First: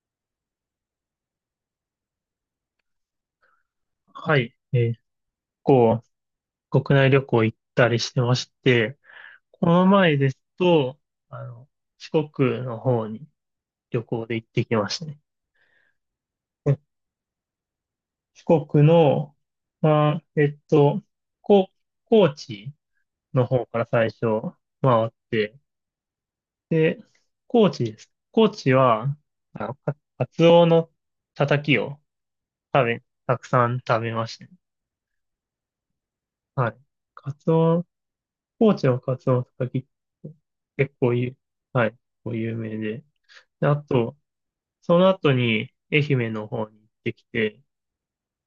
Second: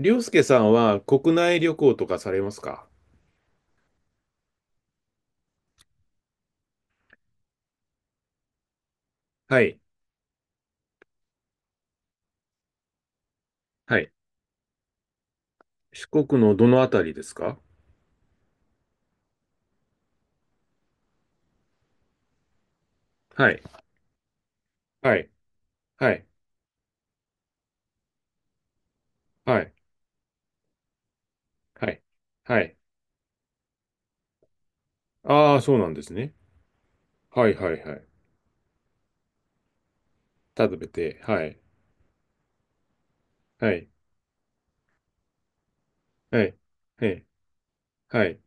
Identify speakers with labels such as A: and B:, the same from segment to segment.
A: りょうすけさんは国内旅行とかされますか？
B: はい。こ国内旅行行ったりしてまして、
A: は
B: こ
A: い。
B: の前ですと、あの、四国の方に
A: は
B: 旅
A: い。
B: 行で行ってきましたね。
A: 四国のど
B: え
A: のあたりですか？
B: 四国の、まあ、こ、高知の
A: はい。
B: 方から最初回っ
A: はい。
B: て、
A: はい。
B: で、高知です。高知は、
A: はい。
B: カツオのたたき
A: は
B: を
A: い。はい。
B: たくさん食べましたね。
A: ああ、そうなんですね。
B: はい。カ
A: は
B: ツ
A: いはい
B: オ
A: はい。
B: 高知のカツオのたたきって
A: 食べ
B: 結構
A: て、
B: 有
A: はい。
B: はい、結構有名で。で
A: は
B: あ
A: い。
B: と、その後に愛媛
A: は
B: の
A: い。
B: 方に行っ
A: は
B: てき
A: い。
B: て、
A: はい。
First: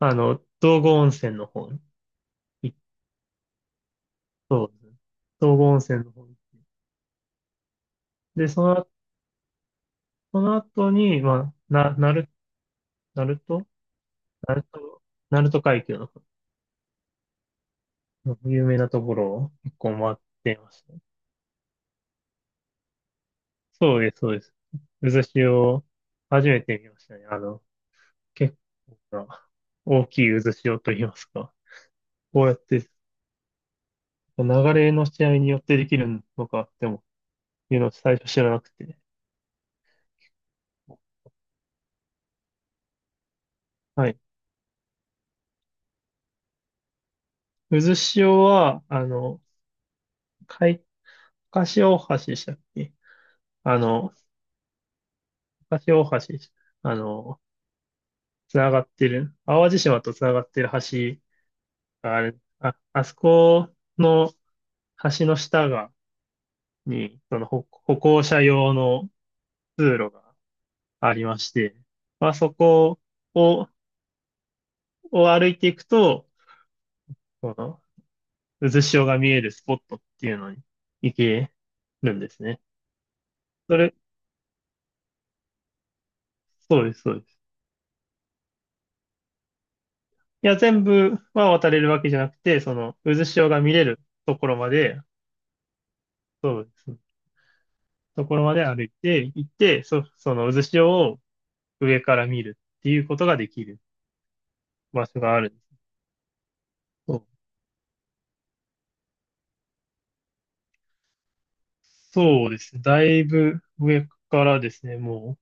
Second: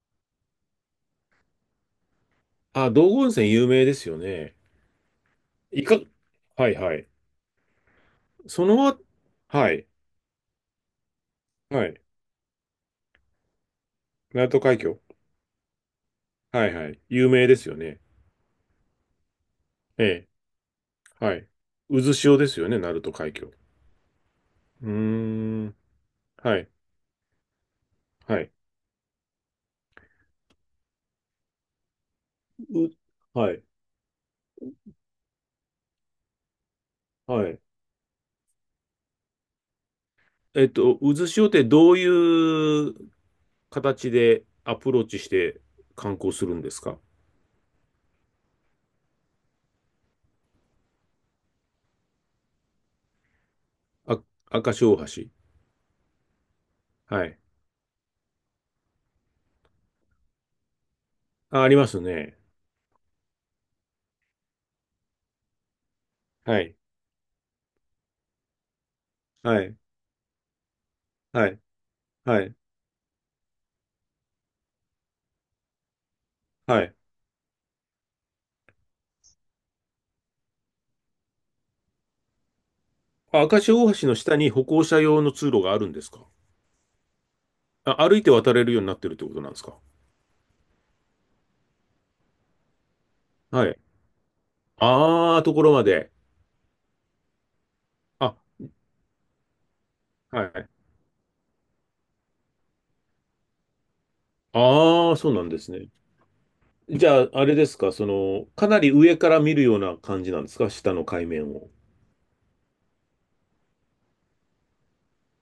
B: 道後温泉の方に行っ
A: あ、道後温泉有名ですよね。
B: そうですね。道後温
A: いか、
B: 泉の方に。
A: はいはい。
B: で、
A: そのあ、はい。
B: その後に、まあ、
A: は
B: な、
A: い。
B: なる、鳴門
A: 鳴門
B: 鳴
A: 海峡。
B: 門、鳴門海峡の方
A: はいはい。有名ですよね。
B: の有名なところを結構
A: え
B: 回っ
A: え。
B: てましたね。
A: はい。渦潮ですよね、鳴門海峡。う
B: そうです、そうです。
A: ー
B: 渦
A: ん。
B: 潮、初
A: は
B: め
A: い。
B: て見ましたね。
A: はい。
B: 結構な大きい渦潮と言いますか。こうやって、
A: う、はい、
B: 流れの試合によってできるのかっても、
A: はい。
B: いうのを最初知らなくて。
A: 渦潮ってどういう
B: は
A: 形
B: い。
A: でアプローチして観光するんですか？
B: 渦潮は、海、かし大橋でしたっけ？あの、
A: あ、赤潮大橋。
B: かし大橋、あ
A: はい。
B: の、つながってる、淡路島とつながってる橋
A: あ、あります
B: があ
A: ね。
B: る、あそこの橋の
A: はい。
B: に、その歩行者用の
A: はい。
B: 通路がありま
A: は
B: し
A: い。
B: て、まあ
A: は
B: そ
A: い。
B: こを、を歩いていくと、
A: はい。
B: その渦潮が見えるスポットっていうのに行けるんですね。
A: あ、赤
B: そ
A: 潮
B: れ、
A: 大橋の下に歩行者用の通路があるんですか？
B: そうです、そうです。
A: あ、歩いて渡れるようになってるってことなんですか？
B: いや、全部は渡れるわけじゃなくて、その渦潮が
A: は
B: 見
A: い。
B: れるところまで、
A: ああ、ところまで。
B: そうです。とこ
A: あ、
B: ろまで歩いて行って、そ
A: は
B: の渦
A: い。
B: 潮を上から見るっていうことができる場
A: ああ、
B: 所
A: そ
B: が
A: う
B: あ
A: なん
B: るん
A: で
B: で
A: す
B: す。
A: ね。じ
B: そ
A: ゃ
B: う
A: あ、あれですか、その、かなり上から見るような感じなんですか、下の海面を。
B: そうですね。だいぶ上からですね、も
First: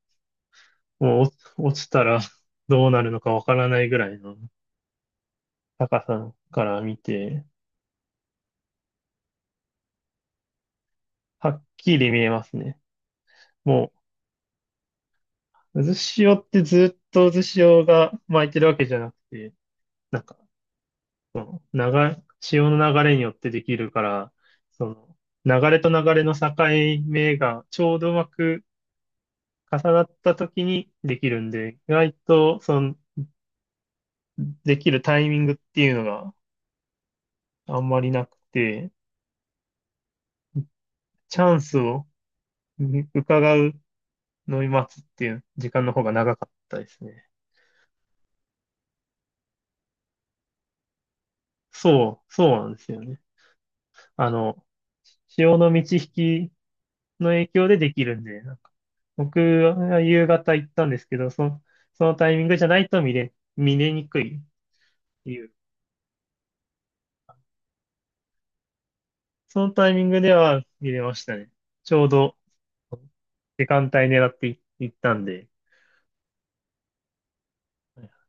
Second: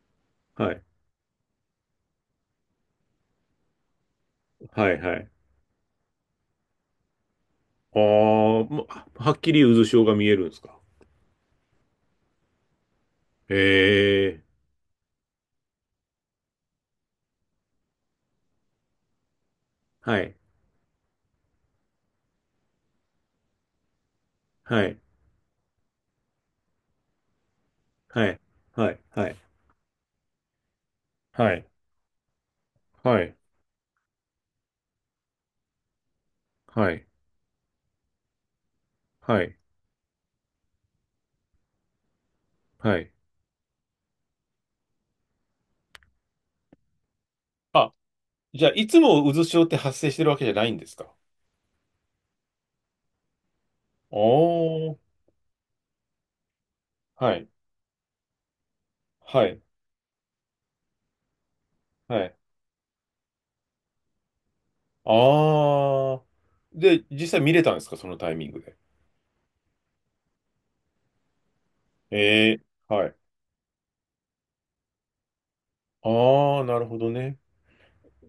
A: はい。
B: う、もう落ちたら どうなるのかわからないぐらいの
A: はいはい。
B: 高さから見て、
A: あーまはっきり渦潮が見えるんですか。
B: はっきり見えますね。
A: へ
B: もう
A: え。
B: 渦潮ってずっと渦潮が巻いてるわけじゃなくて、
A: は
B: なん
A: い。
B: か、潮の流れによってできるから、
A: はい。
B: そ流れと流れの境目がちょうどうま
A: はい。
B: く
A: はい。はい。
B: 重なった時にできるん
A: はい。
B: で、意外と、
A: はい。
B: できるタイミングっていうのが
A: はい。
B: あんまりなくて、
A: はい。
B: チャンスをう
A: はい。
B: 伺うのを待つっていう時間の方が長かったですね。
A: あ、じゃあ、いつも渦潮って発生してるわけじゃないんですか？
B: そうなんですよね。
A: お
B: あの、
A: ー、
B: 潮の満ち引きの
A: は
B: 影
A: い、
B: 響でできるんで、なんか僕
A: はい、
B: は夕方行ったんですけど、その
A: は
B: タイ
A: い。
B: ミングじゃないと見れにくいっていう、
A: ああ。で、実際見れたんですか、そのタイミングで。
B: そのタイミングでは見れましたね。ちょうど
A: ええ、はい。
B: 時間帯狙って行ったんで。
A: ああ、なるほどね。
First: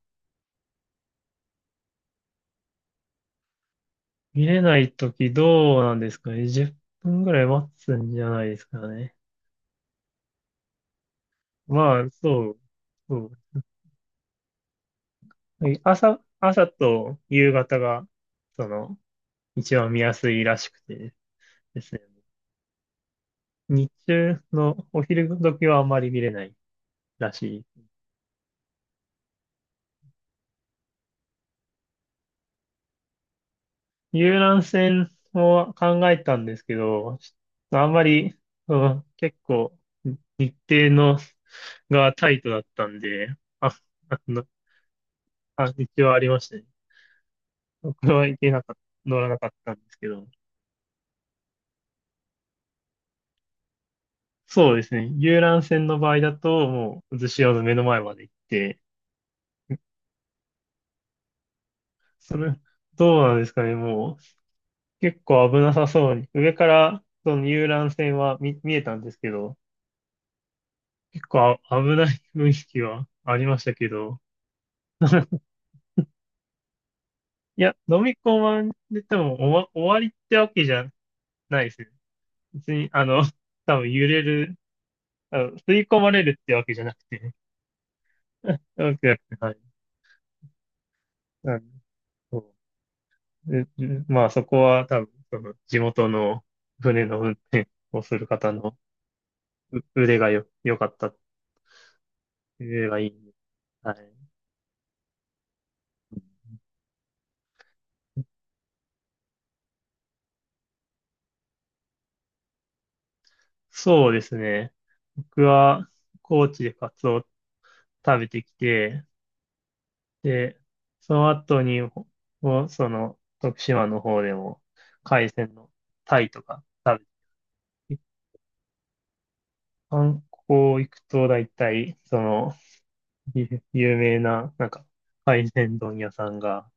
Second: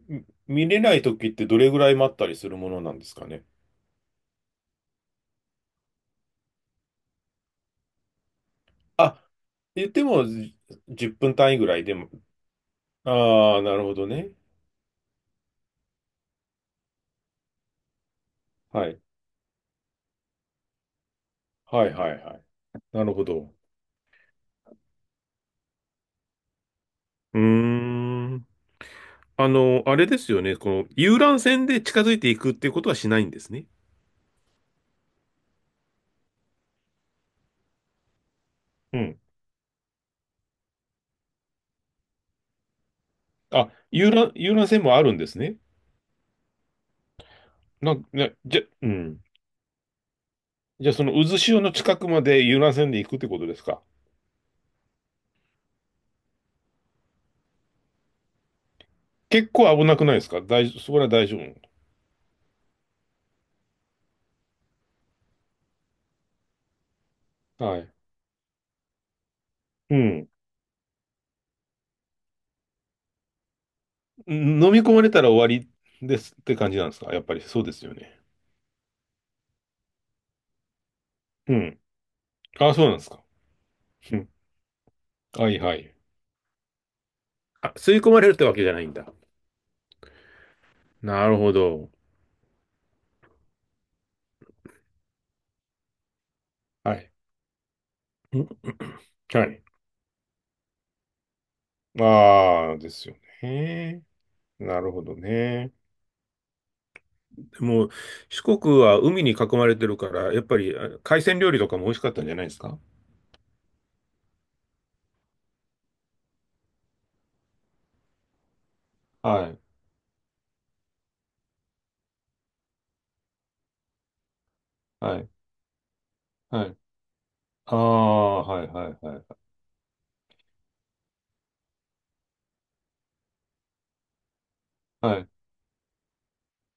A: 見れない時ってどれぐらい待ったりするものなんですかね？
B: 見れないときどうなんですかね。10分ぐらい待つんじゃないですかね。
A: あ、言ってもじ10分単位ぐらいで
B: まあ、
A: も。
B: そう、そ
A: あ
B: う。
A: あ、なるほどね。
B: はい。朝と夕方が、そ
A: は
B: の、
A: い。
B: 一番見やすいらしくてで
A: はい
B: すね。
A: はいはい。なるほど。
B: 日中のお昼時はあんまり見れないだ
A: うー
B: し、
A: ん。あれですよね。この遊覧船で近づいていくっていうことはしないんですね。
B: 遊覧船を考えたんですけど、あんまり、う
A: う
B: ん、
A: ん。
B: 結構日程のがタイトだったんで、あ、
A: あ、
B: あの、
A: 遊覧船もあるんですね。
B: 一応ありましたね。
A: なん、
B: 僕は
A: ね、
B: 行け
A: じ
B: な
A: ゃ、
B: かっ
A: う
B: た、
A: ん。
B: 乗らなかったんですけど、
A: じゃあ、その渦潮の近くまで遊覧船で行くってことですか。
B: そうですね。遊覧船の場合だと、もう、渦潮の目の前まで行って、
A: 結構危なくないですか？大丈夫、そこら大丈夫。
B: それ、どうなんですかね、もう、結構危なさそうに、上から、その遊
A: は
B: 覧
A: い。
B: 船は見えたんですけど、
A: うん。
B: 結構危ない雰囲気はありましたけど、
A: 飲み込まれたら 終わりですって感じなんですか？やっぱり
B: い
A: そうで
B: や、
A: すよ
B: 飲み
A: ね。
B: 込まれても終わりってわけじゃ
A: う
B: ないで
A: ん。
B: すね。別
A: あ、そう
B: に、
A: なんですか。
B: 多分揺
A: う
B: れ
A: ん。
B: る、
A: はい
B: 吸
A: は
B: い
A: い。
B: 込まれるってわけじゃなくて、
A: あ、吸い込まれるっ てわ
B: わけ
A: けじゃな
B: じゃ
A: いん
B: なく
A: だ。
B: て、はい。
A: なるほ
B: なんで
A: ど。
B: そうでまあ、そこは多分、地元の
A: は
B: 船
A: い。
B: の運転をする
A: ん
B: 方の
A: はい。
B: う腕がよ、良かった、
A: ああ、
B: 腕
A: で
B: がい
A: す
B: い
A: よ
B: んで。は
A: ね。
B: い。
A: なるほどね。でも、四国は海に囲まれてるから、やっぱり海鮮料理とかも美味しかったんじゃないですか？
B: そうですね。僕は、高知でカツオを食べてきて、
A: はい。
B: で、その後に、ほほその、徳島の方でも、
A: は
B: 海
A: い。
B: 鮮のタイとか
A: はい。
B: 食
A: あ
B: べて、
A: あ、はいはいはい。
B: 観光行くと大体、有名な、なんか、
A: はい。
B: 海鮮丼屋さんが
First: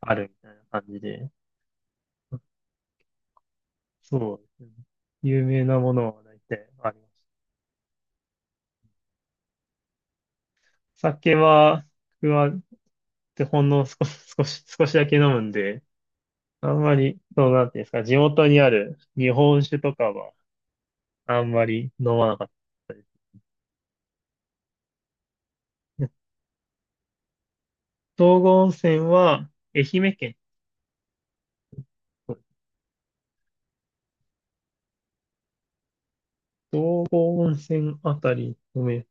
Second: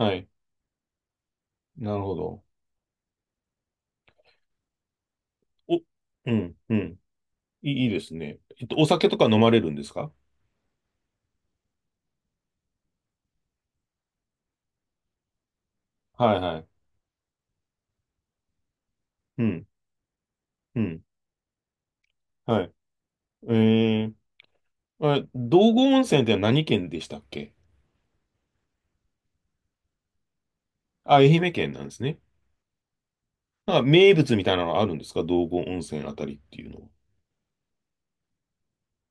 B: あ
A: い。
B: るみたいな感じで、
A: なるほど。
B: そうですね。有名な
A: お、
B: ものは
A: う
B: 大
A: ん、
B: 体
A: う
B: あり
A: ん。
B: ます。
A: いいですね。お酒とか飲まれるんですか？
B: 酒は、僕は、ほんの少しだけ飲むんで、
A: はいはい。
B: あんまり、そうなんていうんですか、地元にある日
A: う
B: 本
A: ん、
B: 酒とかは、
A: うん。
B: あんまり飲まなかっ
A: はい。
B: た。
A: えあ、道後温泉って何県でしたっけ？
B: 道後温泉は、愛媛県。
A: あ、愛媛県なんですね。なんか名物みたいなのあるんですか、道後温泉あたりっていうの
B: 道後温泉あたりの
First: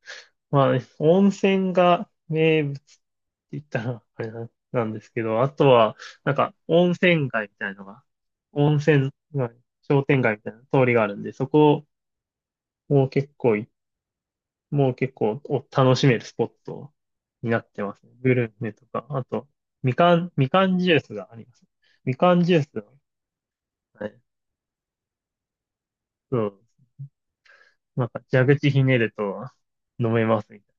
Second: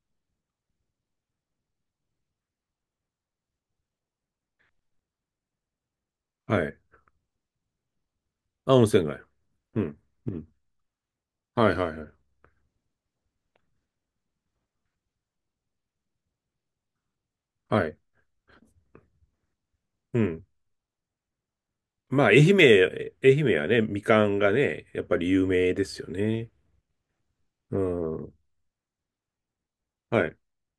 B: まあね、温泉が名物って言ったら、あれな、なんですけど、あとは、なんか、
A: は。はい。あ、
B: 温
A: 温泉
B: 泉
A: 街。
B: 街、
A: うん。
B: 商店
A: う
B: 街みた
A: ん。
B: いな通りがあるんで、そ
A: はい
B: こ
A: はいはい。
B: も結構い、もう結構楽しめるスポットになって
A: は
B: ま
A: い。
B: すね。グルメとか、あと、
A: うん。
B: みかんジュースがあります。み
A: まあ、
B: かんジュースの、
A: 愛媛はね、み
B: はい、
A: かんがね、やっぱり有名ですよ
B: そ
A: ね。
B: う、
A: う
B: なんか
A: ん。
B: 蛇口ひねると飲め
A: はい。
B: ますみたいな。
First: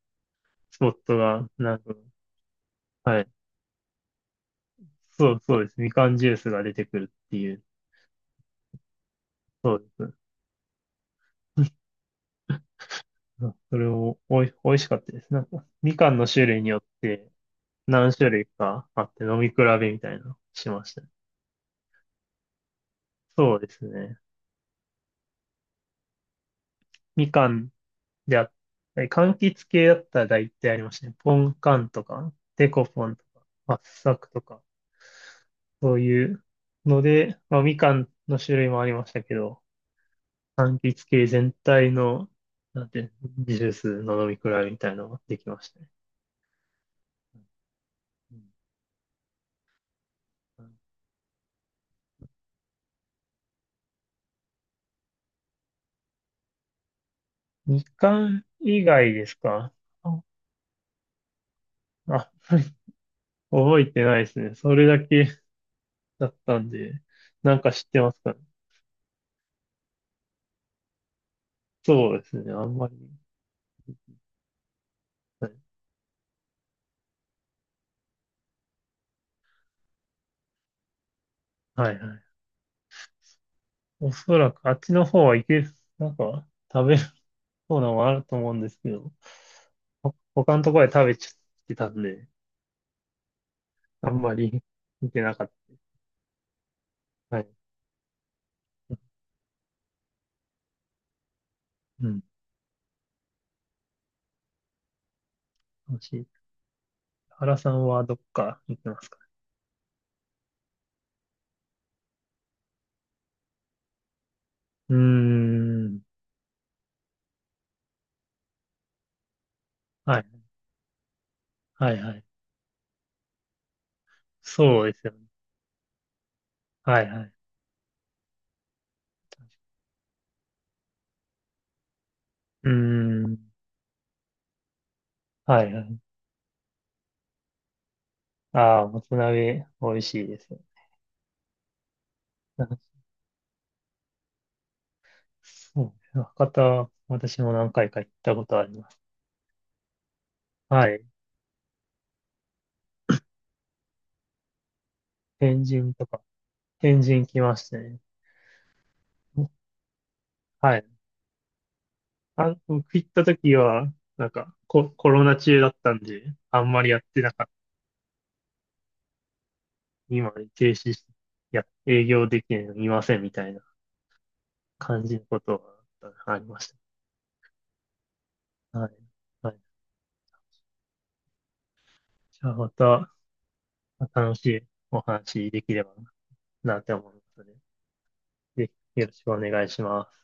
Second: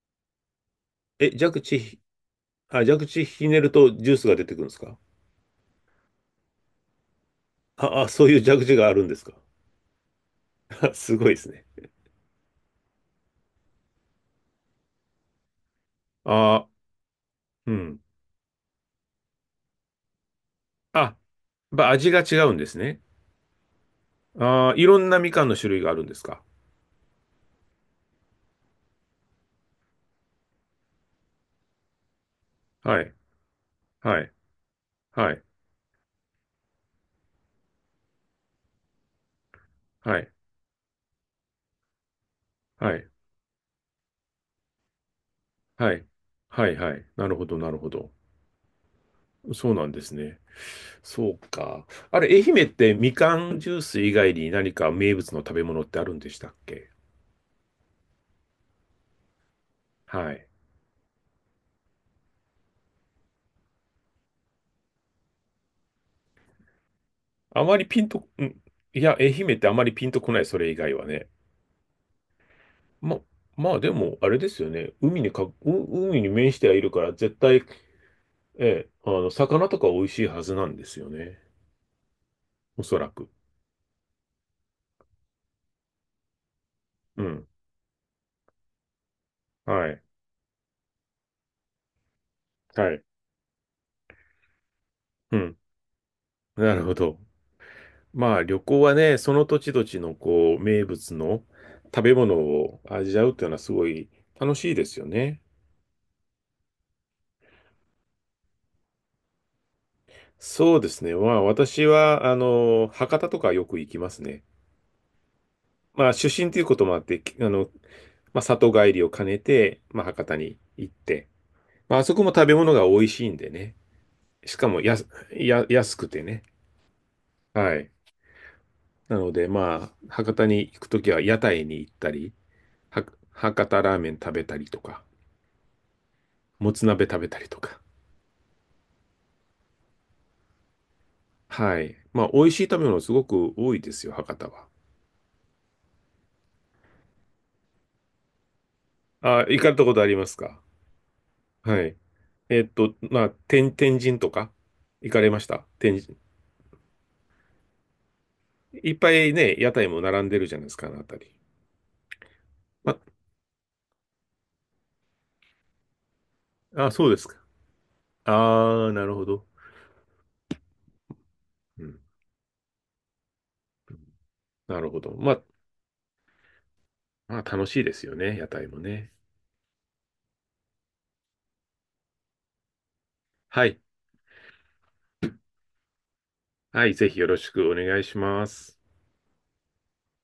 B: スポット
A: え、
B: が、
A: 蛇
B: な
A: 口
B: んか、
A: ひ、あ、蛇
B: は
A: 口
B: い。
A: ひねるとジュースが出てくるんですか？
B: そうです。みかんジュースが出てくるっていう。
A: あ、そういう蛇口があるんですか？
B: そうです。
A: すごいですね。
B: うん、それを美味しかったです。なんか、みかんの種類に
A: あ、
B: よって
A: うん。
B: 何種類かあって飲み比べみたいなのしまし
A: あ、
B: た
A: や
B: ね。
A: っぱ味が違うんですね。
B: そうですね。
A: ああ、いろんなみかんの種類があるんですか。
B: みかんであったり、柑橘系だったら大体ありましたね。ポンカンとか、デコ
A: は
B: ポ
A: い、
B: ンとか、圧
A: は
B: 搾
A: い、
B: とか、
A: はい、
B: そういうので、まあ、みかんの種類もありましたけど、
A: はい、
B: 柑橘系全体の、なん
A: はい、
B: て、ジュースの飲み比べみたいなのができましたね。
A: はい、はい、はい。なるほど、なるほど。
B: うん。
A: そうなんですね。そうか。あれ、愛媛ってみかんジュース以外に何か名物の食べ物ってあるんでしたっけ？
B: みかん以外ですかあ、
A: はい。
B: あ 覚えてないですね。それだけだったんで、なん
A: あ
B: か
A: まり
B: 知っ
A: ピ
B: て
A: ン
B: ます
A: と、
B: かね。
A: ん、いや、愛媛ってあまりピンとこない、それ以外はね。
B: そうですね。あんまり。
A: ま、まあでも、あれですよね。
B: はい
A: 海に面してはいるから、絶対、ええ、魚とか美味しいはずなんですよね。
B: はいはい。
A: おそらく。
B: おそらくあっちの方はなんか食べる
A: うん。
B: そうなのもあると思うんですけど、
A: はい。
B: 他のところで食べちゃってたんで、
A: はい。
B: あんまり見てな
A: う
B: かっ
A: ん。なるほど。
B: た。はい。
A: まあ旅行はね、その土地土地のこう名物の食
B: う
A: べ
B: ん。
A: 物を味わうっていうのはすごい楽しいですよね。
B: 楽しい。原さんはどっか行ってますか？
A: そうですね。まあ私は、博多とかよく行きますね。
B: うーん。
A: まあ出身ということもあって、まあ里帰りを兼ねて、まあ
B: は
A: 博多
B: い。
A: に行って。
B: は
A: ま
B: い、
A: ああ
B: は
A: そ
B: い。
A: こも食べ物が美味しいんでね。しかも
B: そう
A: や
B: です
A: す、
B: よね。
A: や、安くてね。
B: はい、はい。
A: はい。なのでまあ博多に行くときは屋台に行ったり、
B: うー
A: は
B: ん。
A: 博多ラーメン食べたりとか。
B: はい、はい。
A: もつ鍋食べたりとか。
B: ああ、もつ鍋、美味しいですよ。
A: はい。まあ、美味しい
B: なんか
A: 食べ物すごく多いですよ、博多は。
B: そうね、博多、私も何回か行ったことあります。
A: あ、行かれたことありますか？
B: はい。
A: はい。まあ、天神とか、行かれまし
B: 天
A: た、
B: 神
A: 天
B: と
A: 神？
B: か、天神来ましたね。
A: いっぱいね、屋台も並んでるじゃないで
B: は
A: すか、
B: い。
A: あの辺り。
B: 僕
A: ま
B: 行った時は、なんかコロナ中だったんで、あんま
A: あ、
B: り
A: あ、
B: やっ
A: そうで
B: て
A: す
B: な
A: か。
B: かった。
A: ああ、なるほど。
B: 今、停止して、いや、
A: うん。
B: 営業できないの見ませんみたいな
A: なるほ
B: 感じ
A: ど。
B: ることがありまし
A: まあ、楽しいですよね、屋台
B: た。
A: も
B: はい。
A: ね。
B: はい。じゃあまた
A: はい。
B: 楽しいお話できればなっ
A: は
B: て
A: い、ぜ
B: 思い
A: ひ
B: ま
A: よろ
B: すの
A: し
B: で、
A: くお願いしま
B: ぜ
A: す。
B: ひよろしくお願いします。